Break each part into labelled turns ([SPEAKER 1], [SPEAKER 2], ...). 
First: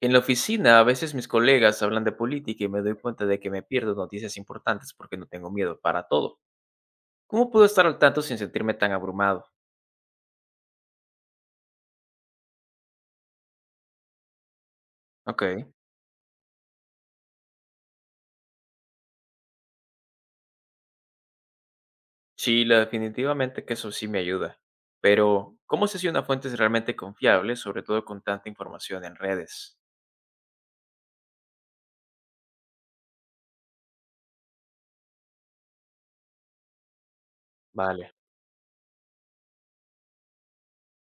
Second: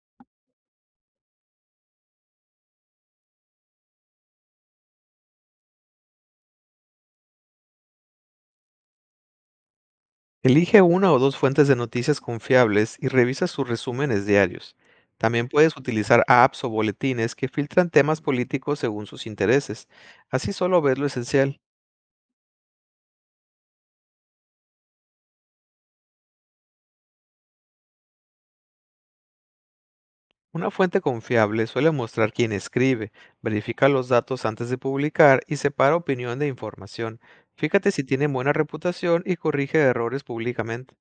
[SPEAKER 1] En la oficina, a veces mis colegas hablan de política y me doy cuenta de que me pierdo noticias importantes porque no tengo miedo para todo. ¿Cómo puedo estar al tanto sin sentirme tan abrumado?
[SPEAKER 2] Elige una o dos fuentes de noticias confiables y revisa sus resúmenes diarios. También
[SPEAKER 1] Ok.
[SPEAKER 2] puedes utilizar apps o boletines que filtran temas políticos según sus intereses. Así solo ves lo esencial.
[SPEAKER 1] Sí, definitivamente que eso sí me ayuda. Pero, ¿cómo sé si una fuente es realmente confiable, sobre todo con tanta información en redes?
[SPEAKER 2] Una fuente confiable suele mostrar quién escribe, verifica los datos antes de publicar y separa opinión de información. Fíjate si
[SPEAKER 1] Vale,
[SPEAKER 2] tiene buena reputación y corrige errores públicamente.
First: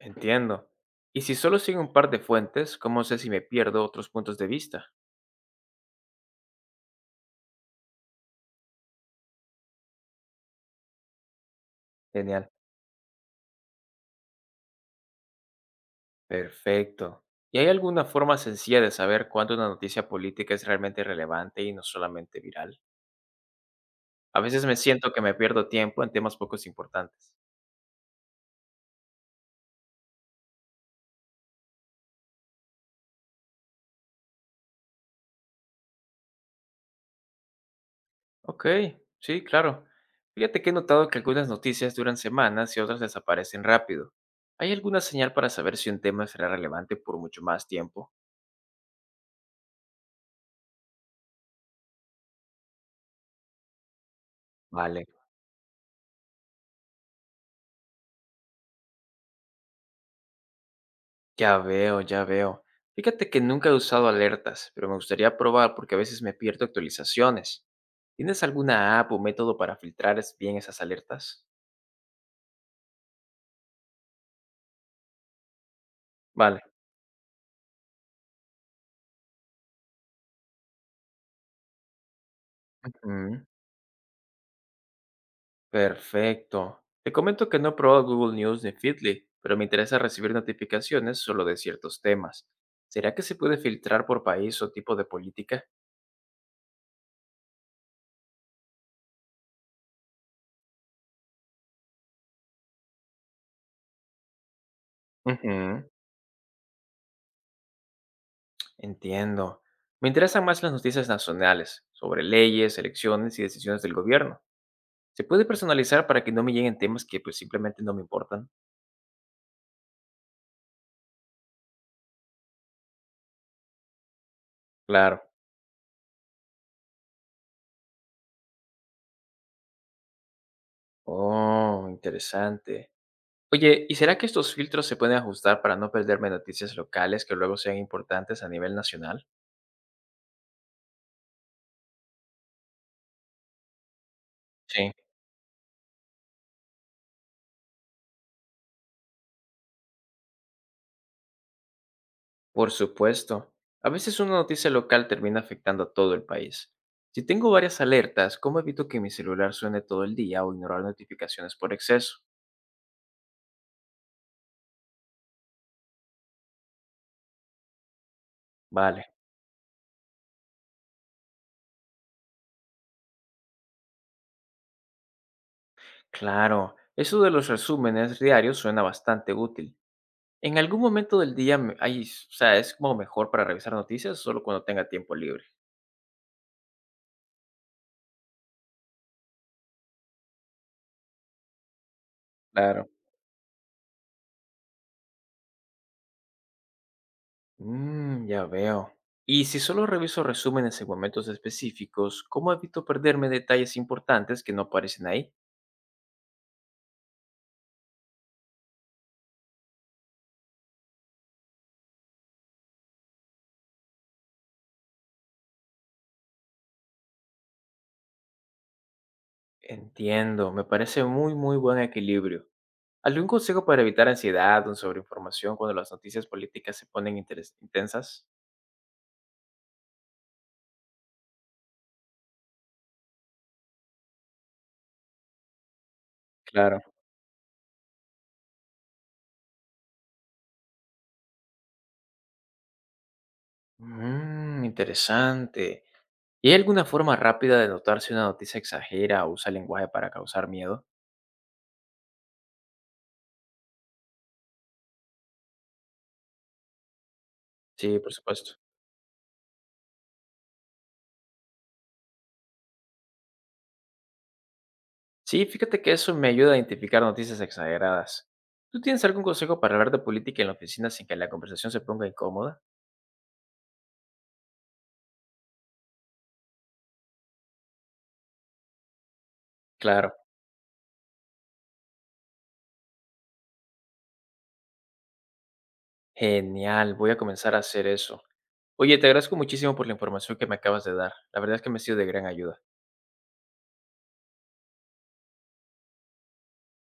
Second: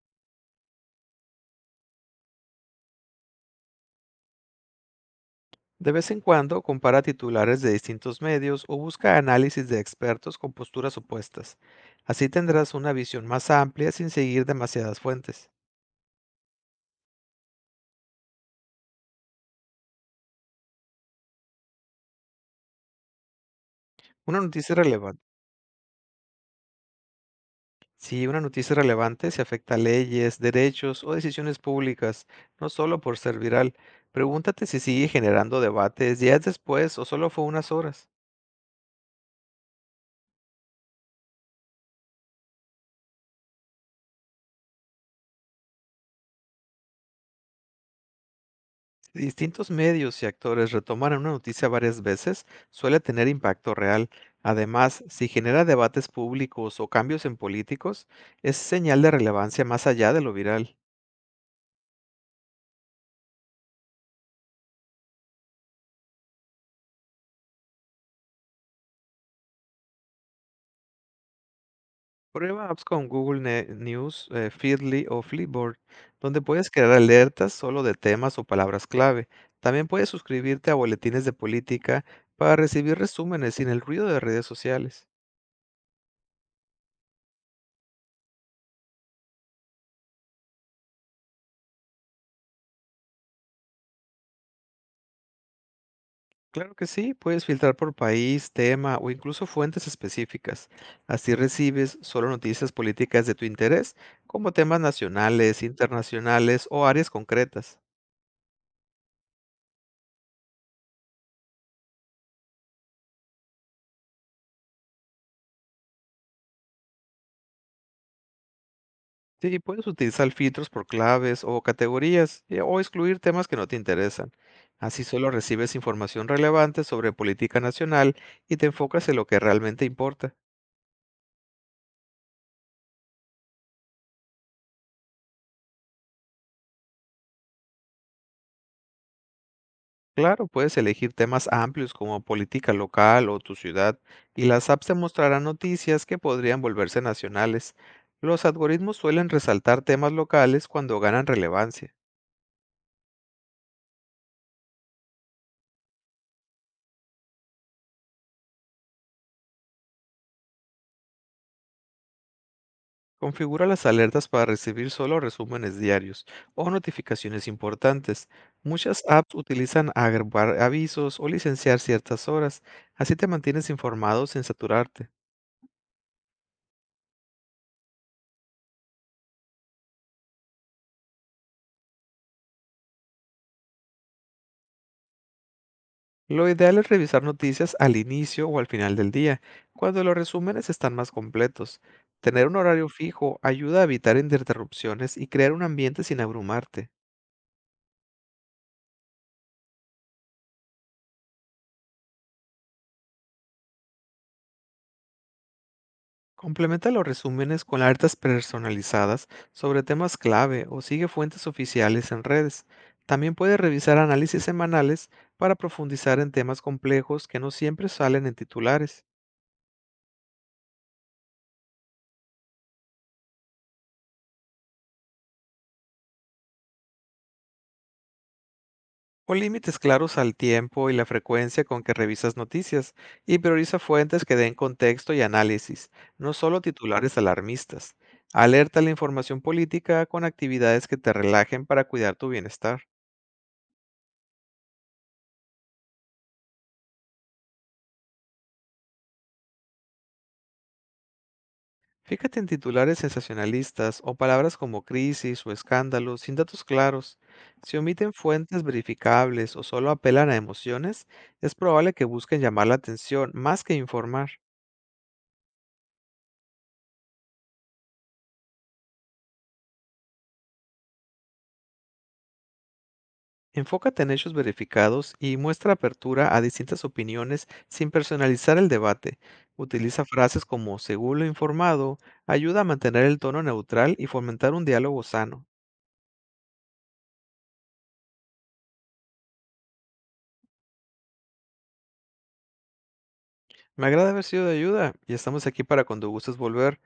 [SPEAKER 1] entiendo. Y si solo sigo un par de fuentes, ¿cómo sé si me pierdo otros puntos de vista?
[SPEAKER 2] De vez en cuando compara titulares de distintos medios o busca análisis de expertos con posturas opuestas. Así
[SPEAKER 1] Genial.
[SPEAKER 2] tendrás una visión más amplia sin seguir demasiadas fuentes.
[SPEAKER 1] Perfecto. ¿Y hay alguna forma sencilla de saber cuándo una noticia política es realmente relevante y no solamente viral? A
[SPEAKER 2] Una
[SPEAKER 1] veces
[SPEAKER 2] noticia
[SPEAKER 1] me siento que
[SPEAKER 2] relevante.
[SPEAKER 1] me pierdo tiempo en temas poco importantes.
[SPEAKER 2] Si una noticia relevante se afecta a leyes, derechos o decisiones públicas, no solo por ser viral. Pregúntate si sigue generando debates días después o solo fue unas horas.
[SPEAKER 1] Ok, sí, claro. Fíjate que he notado que algunas noticias duran semanas y otras desaparecen rápido. ¿Hay alguna señal para saber si un tema será relevante por mucho más tiempo?
[SPEAKER 2] Si distintos medios y actores retoman una noticia varias veces, suele tener impacto real. Además,
[SPEAKER 1] Vale.
[SPEAKER 2] si genera debates públicos o cambios en políticos, es señal de relevancia más allá de lo viral.
[SPEAKER 1] Ya veo, ya veo. Fíjate que nunca he usado alertas, pero me gustaría probar porque a veces me pierdo actualizaciones. ¿Tienes alguna app o método para filtrar bien esas alertas?
[SPEAKER 2] Prueba apps con Google News, Feedly o Flipboard, donde
[SPEAKER 1] Vale.
[SPEAKER 2] puedes crear alertas solo de temas o palabras clave. También puedes suscribirte a boletines de política para recibir
[SPEAKER 1] Ujú,
[SPEAKER 2] resúmenes sin el ruido de redes sociales.
[SPEAKER 1] perfecto. Te comento que no he probado Google News ni Feedly, pero me interesa recibir notificaciones solo de ciertos temas. ¿Será que se puede filtrar por país o tipo de política?
[SPEAKER 2] Claro que sí, puedes filtrar por país, tema o incluso fuentes específicas. Así recibes solo noticias políticas de tu interés, como temas
[SPEAKER 1] Ujú,
[SPEAKER 2] nacionales, internacionales o áreas concretas.
[SPEAKER 1] entiendo. Me interesan más las noticias nacionales, sobre leyes, elecciones y decisiones del gobierno. ¿Se puede personalizar para que no me lleguen temas que, pues, simplemente no me importan?
[SPEAKER 2] Sí, puedes utilizar filtros por claves o categorías, o excluir temas que no te interesan. Así
[SPEAKER 1] Claro.
[SPEAKER 2] solo recibes información relevante sobre política nacional y te enfocas en lo que realmente importa.
[SPEAKER 1] Oh, interesante. Oye, ¿y será que estos filtros se pueden ajustar para no perderme noticias locales que luego sean importantes a nivel nacional?
[SPEAKER 2] Claro, puedes elegir temas amplios como política local o tu ciudad, y las apps
[SPEAKER 1] Sí.
[SPEAKER 2] te mostrarán noticias que podrían volverse nacionales. Los algoritmos suelen resaltar temas locales cuando ganan relevancia.
[SPEAKER 1] Por supuesto. A veces una noticia local termina afectando a todo el país. Si tengo varias alertas, ¿cómo evito que mi celular suene todo el día o ignorar notificaciones por exceso?
[SPEAKER 2] Configura las alertas para recibir solo resúmenes diarios o notificaciones importantes. Muchas
[SPEAKER 1] Vale,
[SPEAKER 2] apps utilizan agregar avisos o licenciar ciertas horas, así te mantienes informado sin saturarte.
[SPEAKER 1] claro. Eso de los resúmenes diarios suena bastante útil. ¿En algún momento del día me hay, o sea, es como mejor para revisar noticias, o solo cuando tenga tiempo libre?
[SPEAKER 2] Lo ideal es revisar noticias al inicio o al final del día, cuando los resúmenes están más completos. Tener un
[SPEAKER 1] Claro.
[SPEAKER 2] horario fijo ayuda a evitar interrupciones y crear un ambiente sin abrumarte.
[SPEAKER 1] Mm, ya veo. Y si solo reviso resúmenes en momentos específicos, ¿cómo evito perderme detalles importantes que no aparecen ahí?
[SPEAKER 2] Complementa los resúmenes con alertas personalizadas sobre temas clave o sigue fuentes oficiales en redes. También puedes revisar análisis semanales para profundizar en temas complejos que no siempre salen en titulares.
[SPEAKER 1] Entiendo, me parece muy, muy buen equilibrio. ¿Algún consejo para evitar ansiedad o sobreinformación cuando las noticias políticas se ponen intensas?
[SPEAKER 2] Pon límites claros al tiempo y la frecuencia con que revisas noticias, y prioriza fuentes que den contexto y análisis, no solo
[SPEAKER 1] Claro.
[SPEAKER 2] titulares alarmistas. Alerta a la información política con actividades que te relajen para cuidar tu bienestar.
[SPEAKER 1] Mmm, interesante. ¿Y hay alguna forma rápida de notar si una noticia exagera o usa lenguaje para causar miedo?
[SPEAKER 2] Fíjate en titulares sensacionalistas o palabras como crisis o escándalo sin datos claros. Si
[SPEAKER 1] Sí, por
[SPEAKER 2] omiten
[SPEAKER 1] supuesto.
[SPEAKER 2] fuentes verificables o solo apelan a emociones, es probable que busquen llamar la atención más que informar.
[SPEAKER 1] Sí, fíjate que eso me ayuda a identificar noticias exageradas. ¿Tú tienes algún consejo para hablar de política en la oficina sin que la conversación se ponga incómoda?
[SPEAKER 2] Enfócate en hechos verificados y muestra apertura a distintas opiniones sin personalizar el debate. Utiliza
[SPEAKER 1] Claro.
[SPEAKER 2] frases como según lo informado, ayuda a mantener el tono neutral y fomentar un diálogo sano.
[SPEAKER 1] Genial, voy a comenzar a hacer eso. Oye, te agradezco muchísimo por la información que me acabas de dar. La verdad es que me ha sido de gran ayuda.
[SPEAKER 2] Me agrada haber sido de ayuda y estamos aquí para cuando gustes volver.